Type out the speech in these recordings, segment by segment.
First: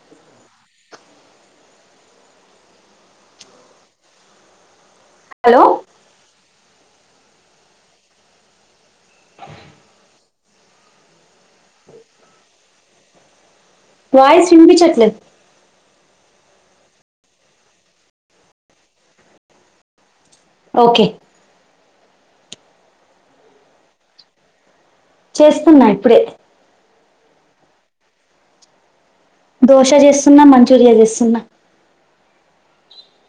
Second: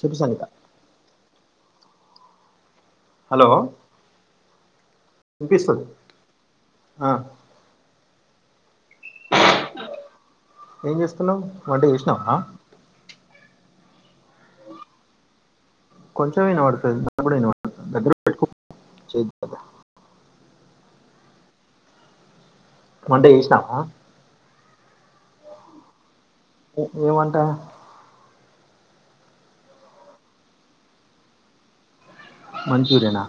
చెప్పు Sanitha hello! Hello ఇనిపిస్తుంది ఆ. ఏం చేస్తున్నావు వంట చేసినావా? వాయస్ వినిపించట్లేదు. కొంచెం విన పడుతుంది [unintelligible] దగ్గర పెట్టుకో ఓకే. వంటచేసినావా? చేస్తున్నా, ఇప్పుడే. ఏ వంట? దోశ చేస్తున్నా, మంచూరియా చేస్తున్నా. మంచూరియనా?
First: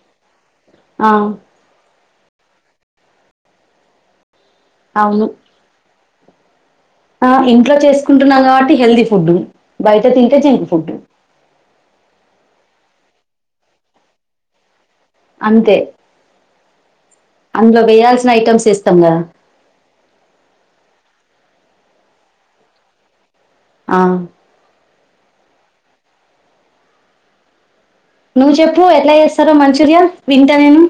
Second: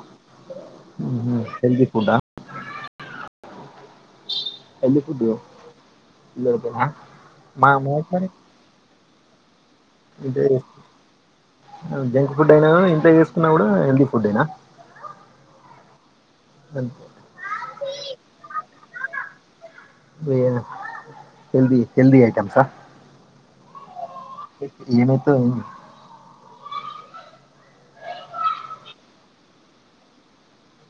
ఆ హెల్దీ ఫుడ్డా? ఎన్ని అవును కుదిో [unintelligible] ఆ ఇంట్లో చేసుకుంటున్నా కాబట్టి హెల్తీ ఫుడ్ బయిట తింటే జంక్ ఫుడ్ జంక్ ఫుడ్ అయినా ఇంట్లో చేసుకున్నా కూడా హెల్దీ ఫుడ్డెనా? అంతే, అందులో వేయాల్సిన ఐటెమ్స్ వేస్తాం కదా! ఎ హెల్దీ హెల్దీ ఐటెమ్సా? ఆ ఈమెతో నువ్వు చెప్పు ఎట్లా చేస్తారో మంచూరియా వింటా నేను.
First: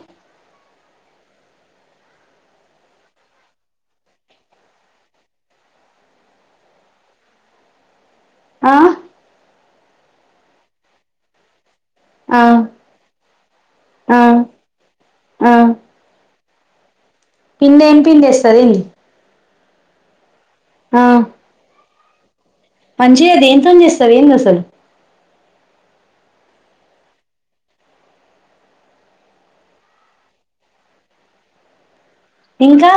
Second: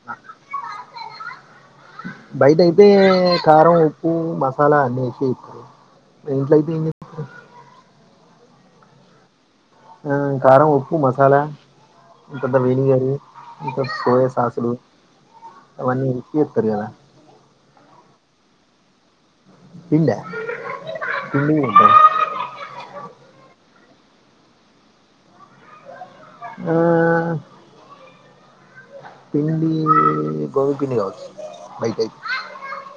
బయట అయితే కారం, ఉప్పు, మసాలా అన్నీ వేసి ఇంట్లో అయితే ఆ ఉమ్ కారం, ఉప్పు, మసాలా. ఆ ఇప్పుడు ఏం వేయాలి ఇంత ఆ సోయా సాసులు ఆ అవన్నీ ఇచ్ కరయణ [unintelligible] పిండి ఏమి పిండి వేస్తాది. పిల్లా? పిల్లేంటి? అసలెందసలు ఆ పిండి గరు పిడి గవ బైకాయి [unintelligible] ఇంకా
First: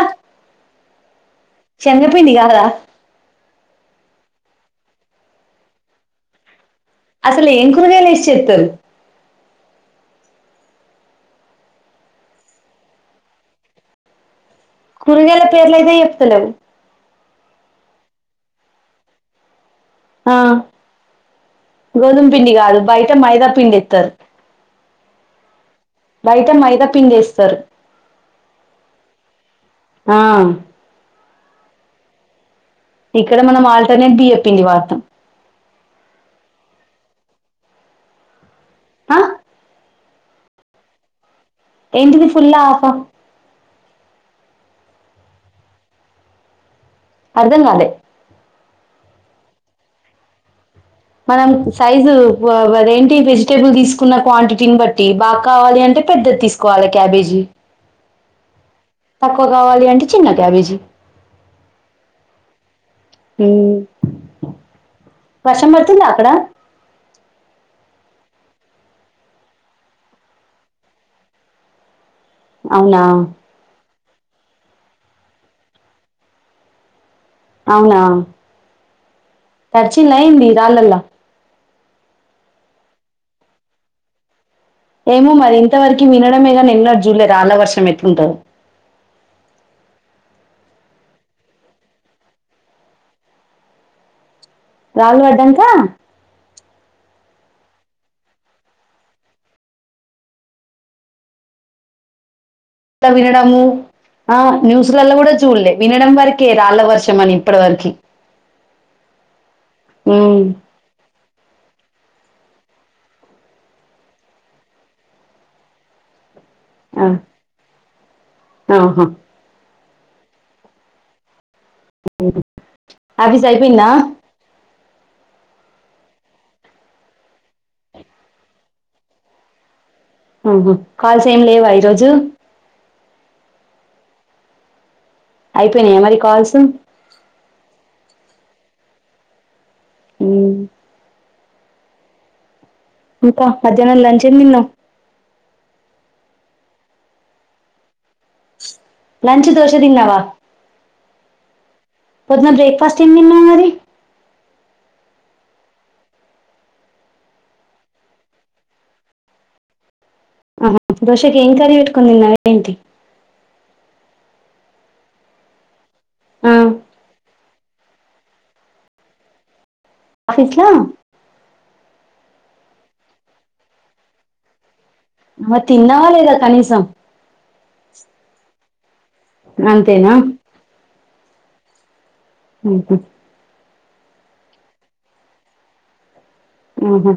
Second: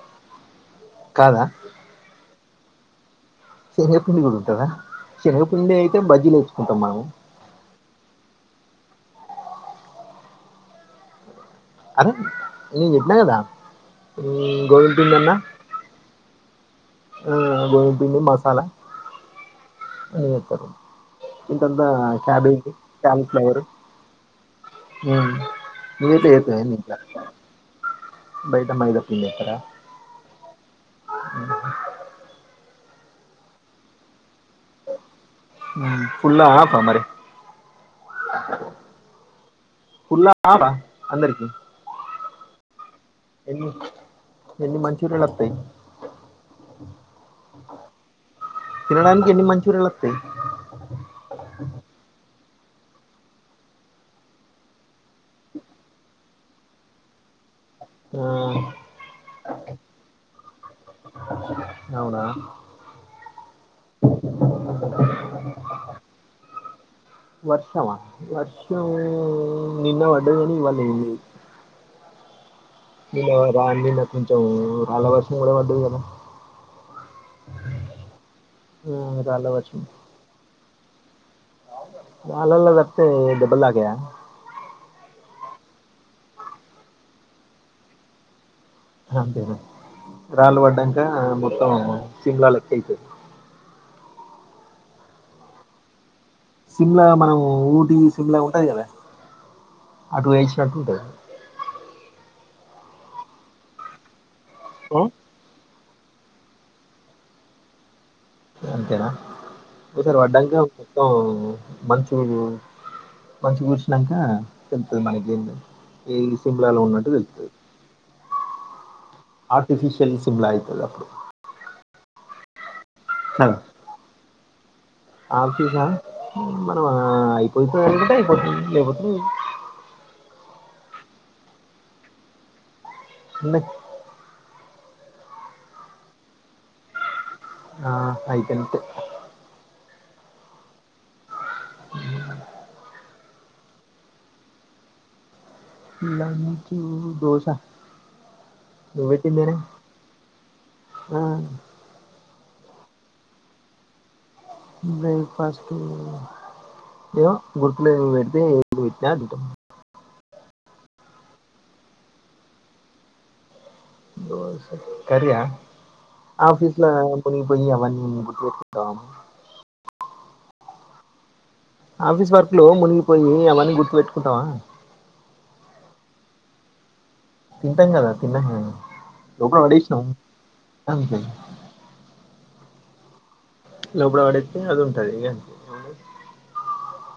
శనగ పిండి కాదా? శనగపిండి కూడా ఉంటుదా శనగపిండి అయితే బజ్జీలు వేయొచ్చు అసలు ఏం కూరగాయలు లేసి చెస్తారు అరే నీ విన్నా కదా? గోధుమ కూరగాయల పేర్లు అయితే చెప్తాలేవు. ఆ శనగ పిండి, మసాలా. అన్నీ ఆ వేస్తారు ఇంతంతా గోధుమ పిండి క్యాబేజీ కాదు బయట మైదా పిండి ఇస్తారు. హ మీవతే అతే మైదా ఎన్నికా పిండి వేస్తారు [unintelligible] బయట మైదాపిండే కదా? ఆ ఇక్కడ మనం ఆల్టర్నేట్ బియ్యంపిండి వాడతాం. ఫుల్ ఆఫా మరి. ఆ ఫుల్ హాఫా అందరికి ఏంటివి ఫుల్ ఆఫా ఎన్ని మంచూరియాలు వస్తాయి. అర్ధన్ కాాలే కిరడానికి ఎన్ని మంచూరి లేత మనం సైజు అదేంటి వెజిటేబుల్ తీసుకున్న క్వాంటిటీని బట్టి బాగా కావాలి అంటే పెద్దది తీసుకోవాలి క్యాబేజీ ఆ తక్కువ కావాలి అంటే చిన్న క్యాబేజీ అవునా కషా మతుంద అక్కడ వర్షవా వర్షము నిన్న ఒడువని ఇవాళ న అవునా నను రాండి నా కొంచెం రాళ్ాల వర్సం కూడా పడ్డది కదా అవునా ఆ, రాళ్ళ తడిచల ఇంది ఇ రాళ్ళలా వాళల జతే డబ్బల్గ ఏమో మరి ఇంతవరకు వినడమే కాని నిన్నా జూలే రాళ్ాలా వర్షం ఎతుంటారు అంతేనడి రాళ్ళ పడ్డాక మొత్తం సిమ్లా లెక్క అయితుంది రాహల్ వర్డాన్ంచ సిమ్లా మనం ఊటి సిమ్లా ఉంటది కదా ఆ టూస్ ట లా వినడము ఆ న్యూస్లలా కూడా చూడలే వినడం వరకే రాళ్ళ వర్షం అని ఇప్పటి వరకు అంతేనా ఒకసారు పడ్డాక మొత్తం మంచు మంచిగా కూర్చినాక తెలుతుంది మనకి సింపుల్ ఆ, ఉన్నట్టు తెలుతుంది ఆహా ఎఫిషిల్ సిమ్లా అవుతుంది అప్పుడు ఆఫీస్ అయిపోయినా ఆ చసా మనం అయిపోతే అకుంట అయిపోతుంది లేపోతున్నా కాల్స్ ఏం లేవా ఈరోజు అన్న అయిపోయినాయా మరి కాల్సు ఆ అయికనిట్ అ అకాా మధ్యాహ్నం లంచ నిన్న లని చూ దోస లంచ్ దోషదన్నవా పొద్న బ్రేక్ ఏం తిన్నావు మరి బ్రేక్ఫాస్ట్ ఏో గురుకులడితే ఏ వి అ ఆహా దోశాకి ఏం కర పెట్టుకుందిన్న ఏంటి ఓహో కర్రీయా ఆ, ఆఫీస్ లో పనిపోయి అవన్నీంట ఆఫీస్లా ఆఫీస్ వర్క్ లో మునిగిపోయి అవన్నీ గుర్తుపెట్టుకుంటావా అమ తిన్నావా లేదా కనీసం తింటాం కదా తిన్నా ఎప్పుడు పడిసాం అంతేనా అే ఉ లోబడ వాడేతే అది ఉంటది అంత ఆహా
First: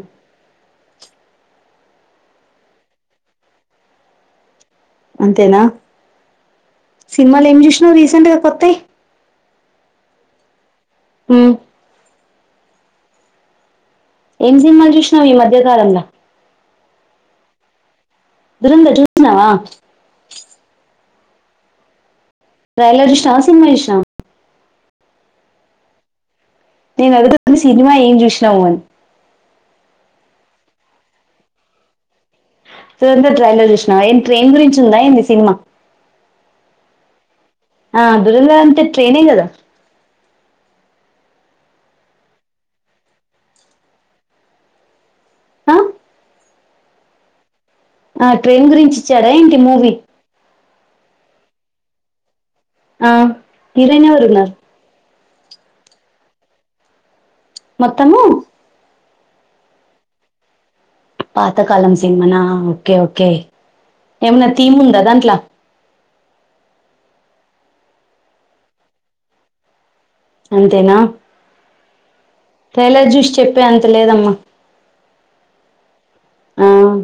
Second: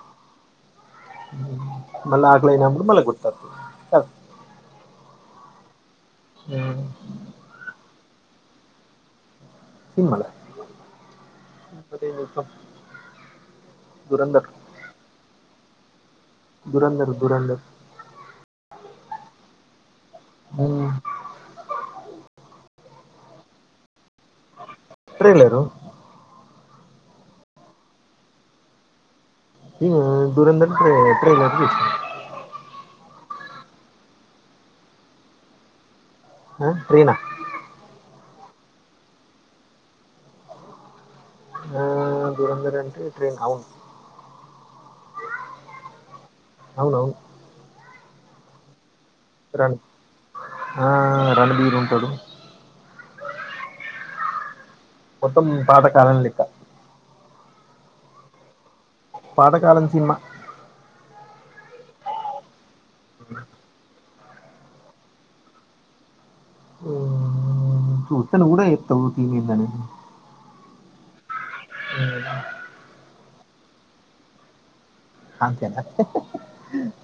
మళ్ళ ఆగలైన్ అం మళ్ళ గుతతు అంతేనా సినిమాలు ఏం చూసినావు రీసెంట్ గా కొత్తాయి్ సిని ఉమ్ సినిమలం ఏం సినిమాలు చూసినావు ఈ మధ్యకాలంలో దురంధర్ దురంధర్ దూరందర్ చూసినవా ఆ ట్రైలర్ చూసినవా సినిమా చూసినవా ట్రైలరు నేను అడుగుతుంది సినిమా ఏం చూసినావు అని [unintelligible] దూరందర్ ట్రై ట్రైలర్ చూసినా దూరందర్ ట్రైన్ లో చూసినవా ఏం ట్రైన్ గురించి ఉందా ఏంది సినిమా ఓబ్ ట్రైనా ట్రయినా అంతే ట్రయినే గదా దూరంధర్ అంటే ట్రైన్ అవును అ అవునవును ఆ ట్రైన్ గురించి ఇచ్చాడా ఎంటి రణ్ మూవీ ఆ రణబీరుంటడు అ కిరణ్ ఎవరున్నారు మొత్తం పాత కాలం లేక్క మొత్తము పాతాకాలం సినిమా పాతకాలం సినిమానా ఓకే ఓకే ఏమనా థీమ్ ఉందా దాంట్లో ఉత్తెను గూడ చెప్తాము థీమ్ ఎందిదని అంతేనా అ ట్రయిలర్ చూసి చెప్పేంత లేదమ్మా అంతేనా ఆ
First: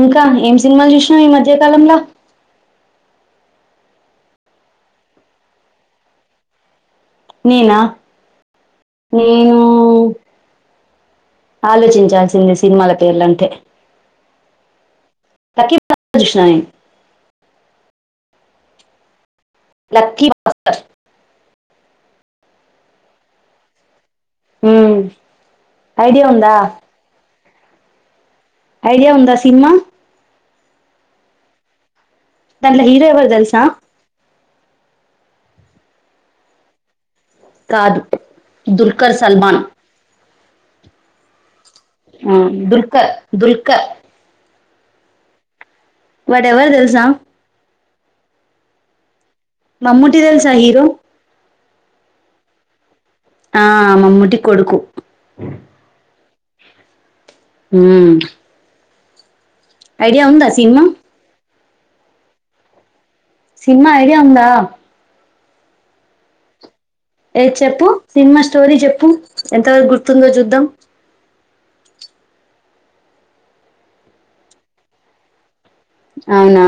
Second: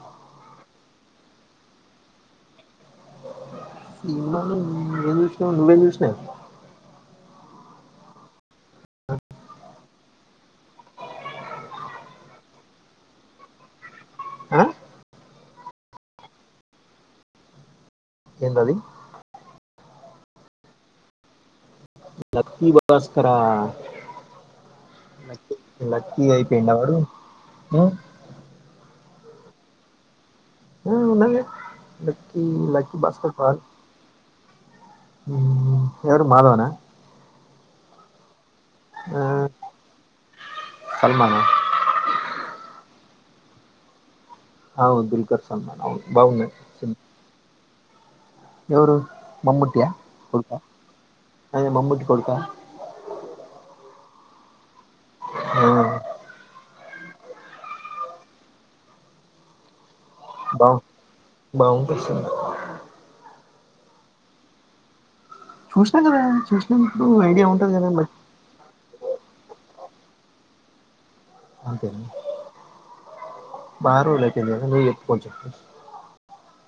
ఇంకా ఏం సినిమాలు జూషినవ్ ఈ మధ్యకాలంలో సినిమాలు ఏం జూసినావు నువ్వేం జూసినావ్ నేనా నేనూ ఆలోచించాల్సిందె సినిమాల పేర్లంటే ఆ? [unintelligible] చూసినా నేను ఏందది లక్కీ భాస్కర్ లక్కీ భాస్కరా మ్మ్. లక్కీ ఐడియా ఉందా అయిపోయిండా వాడు ఊ ఇదే ఉంద సిన్మా ఊ [unintelligible] లక్కీ దాంట్లో లక్కీ హీరో ఎవరు బాస్కర్ కాదు తెలుసా ఉ ఎవరు మాధవనా కాదు దుల్కర్ ఆ, సల్మాన్ సల్మానా ఆ దుర్కా దుల్క అవ్ దల్కర్ సల్మాన్ అవును బాగున్నాయి వాడెవరు సినిమా తెల్సా ఎవరు మమ్మూట్టి తెల్సా హీరో అయ్యో మమ్బూట్టి కొడుకా ఆ మమ్మూట్టి కొడుకు. ఆ, ఉమ్ ఐడియా ఉందా సిన్మా బాగుంటది సిన్మా సిన్మా ఐడియా ఉందా? చూస్నా గదా చూస్ ఏ చెప్పు సినిమా స్టోరీ జేప్పు ఎంతవరకు గుర్తుందో జూద్దాం అంతేనా బారోళైపొంది గదా నువ్ జెప్పు కొంచెం అవునా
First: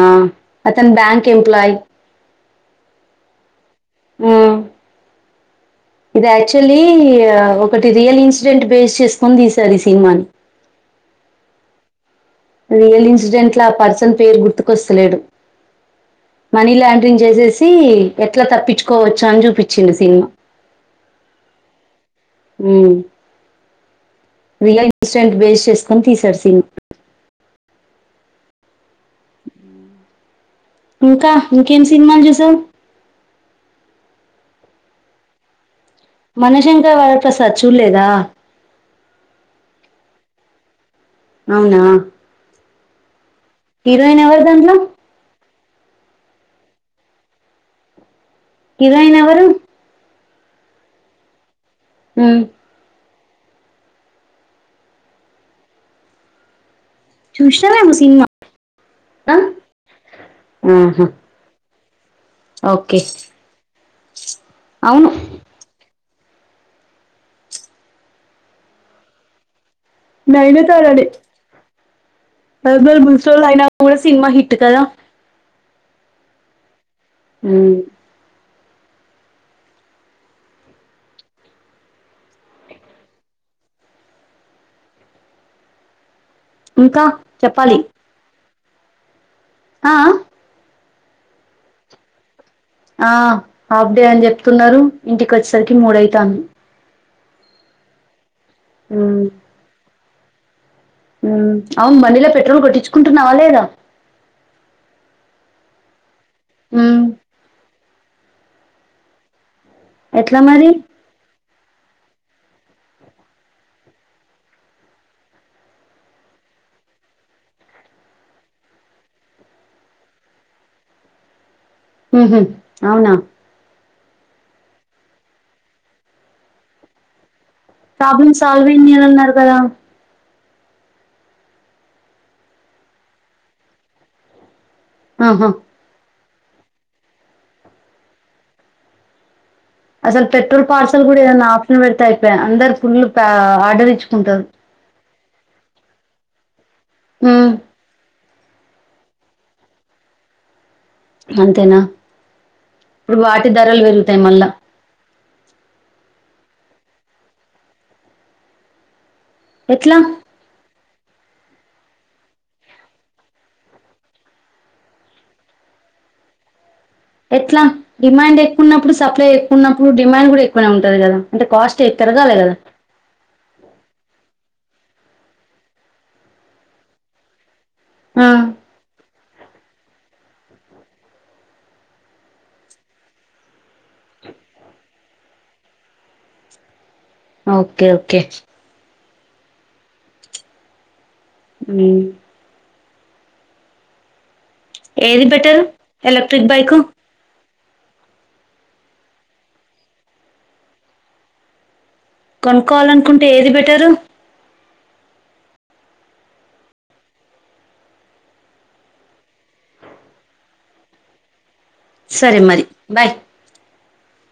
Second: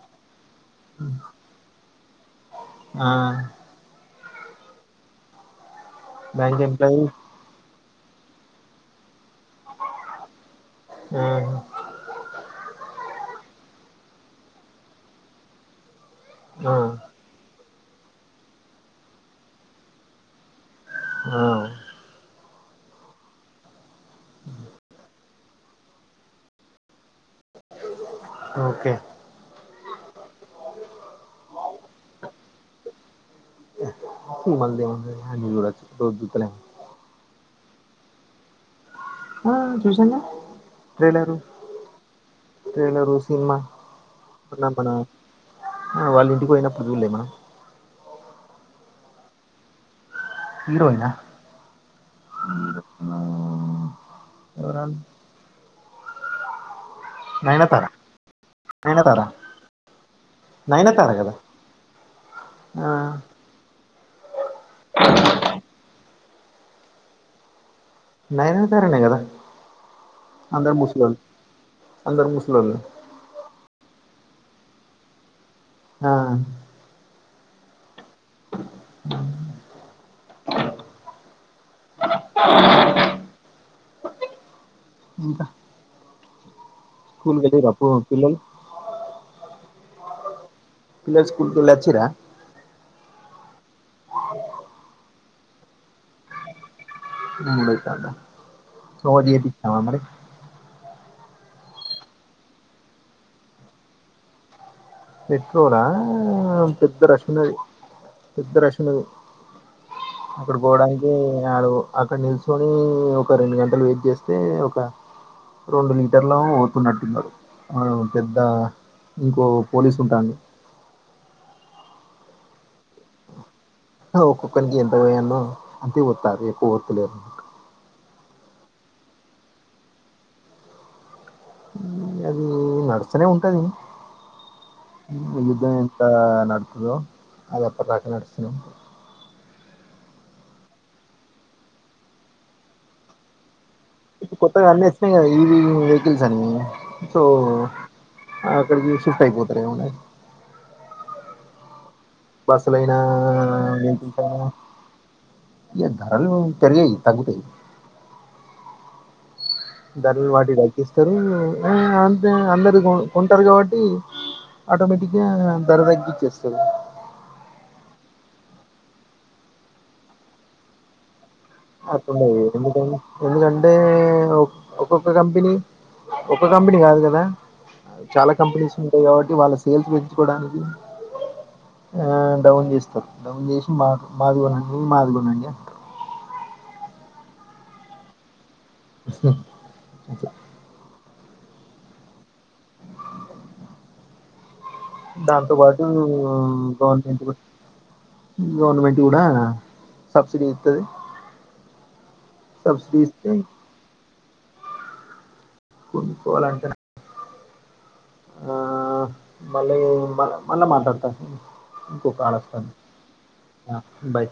అతను బ్యాంక్ ఎంప్లాయ్ ఆ ఆ ఇది బ్యాంక్ యాక్చువల్లీ ఎంప్లాయీ ఒకటి రియల్ ఇన్సిడెంట్ బేస్ చేసుకొని తీసారు ఈ సినిమాని ఆహా రియల్ ఇన్సిడెంట్ల ఆ పర్సన్ పేరు గుర్తుకొస్తలేడు మనీ ఆ లాండ్రింగ్ జేసేసి ఈ ఎట్లా తప్పించుకోవచ్చాని జూపించిండు సినిమా ఆ ఊ రియల్ ఇన్స్డెంట్ బేస్ చేసుకొని తీశారు సీన్మా ఓకే ఇంకా ఇంకేం సినిమాలు జూసావ్ మళ్ద మళ్ అన్ని జూడన్ మనశంకా వరప్రసాద్ చూలేదా ఆ చూసన్గా ట్రెలరు అవునా! ట్రెలరు సినిమా హీరోయిన్ ఎవరు నా దాంట్లో? కన ఆ వాళ్ళ ఇంటికి పోయినప్పుడు జూల్లే మనం కిరానెయెవరూ హీరోయినా ఊ ఊ ఎవరన్ చూసినవేమో సినిమా నయనతార ఆహా నయనతార కదా ఆ ఓకే అవును నయనతారనే కదా అందరు నయనతారనే ముసలోళ్ళు అందరు ముసలోళ్ళు బల్ బుల్ అయినా కూడా సినిమా హిట్ కద ఆ హూ ఉ [inaudible] ఇంకా ఇంకా స్కూల్ కి వెళ్ళిరా చెప్పాలి పొ పిల్లలు ఆ ఆ పిల్లలు స్కూల్ కి వెళ్లి వచ్చిర్రా ఆ హాఫ్ డే అని చెప్తున్నారు ఇంటికి వచ్చేసరికి మూడవుతాంది మూడైతోంది హోంవర్క్ చేపించినావా మరి అవును బండిలో పెట్రోల్ కొట్టించుకుంటున్నావా లేదా పెట్రోలా పెద్ద ఉమ్ రష్ ఉన్నది పెద్ద రష్ ఉన్నది ఎట్లా ఇప్పుడు మరి పోవడానికి అక్కడ నిల్చోని ఒక రెండు గంటలు వెయిట్ చేస్తే ఒక రెండు లీటర్లు ఎమో పోతున్నట్టున్నా వా పెద్ద ఇంకో పోలీసు ఉంటాంది ఉహు అవునా ఒక్కొక్కరినీకి ఎంత వయ్యాలనో అంతే పోస్తాళ్ళు ఎక్కువ వస్తలేరు ప్రాబ్లమ్ సాల్వ్ అయ్యిందన్నారు కదా అది నడుస్తూనే ఉంటది ఆహా యుద్ధమంతా నడుస్తాదో అది ఒక్క పాయింట్ నడుస్తుంది అసలు పెట్రోల్ పార్సల్ కూడా ఏదన్నా ఆప్షన్ పెడితే అయిపాయ్ అందరు ఫుల్ ఆర్డర్ ఇచ్చు కొత్తగా అన్నీ వచ్చినాయి కదా ఏవేవో వెహికల్స్ అని సో ఉమ్ ఆ అక్కడికి షిఫ్ట్ అయిపోతారు ఏమున్నది అంతేనా బస్సులైనా ఇప్పుడు వాటి ధరలు పెరుగుతాయి మళ్ళా ఇగా ధరలు పెరిగాయి తగ్గుతాయి ఎట్లా ధరలు వాటివి తగ్గిస్తారు అంతే ఆటోమేటిక్ గా ధర తగ్గిచ్చేస్తారు ఎట్లా డిమాండ్ ఎక్కువ ఉన్నప్పుడు సప్లై ఎక్కువ ఉన్నప్పుడు డిమాండ్ కూడా ఎక్కువనే ఉంటది కదా అంటే కాస్ట్ పెరగాలి అట్లుండదు కదా ఎందుకంటే ఒక్కొక్క కంపెనీ ఒక్క కంపెనీ కాదు కదా ఆ చాలా కంపెనీస్ ఉంటాయి కాబట్టి వాళ్ళ సేల్స్ పెంచుకోవడానికి డౌన్ చేస్తాం డౌన్ చేసి మాది కొనండి మాది కొనండి అంటాం ఓకే ఓకే [inaudible] మ్మ్ ఏది బెటరు దాంతోపాటు ఎలక్ట్రిక్ బైకు గవర్నమెంట్ గవర్నమెంట్ కూడా సబ్సిడీ ఇస్తది కొనుక్కోవాలనుకుంటే ఏది బెటరు కొనుక్కోవాలంటే ఆఆ మళ్లీ మల్ల మాట్లాడతా ఇంకో కాల్ సరే మరి వస్తంది బాయ్ ఆ బాయ్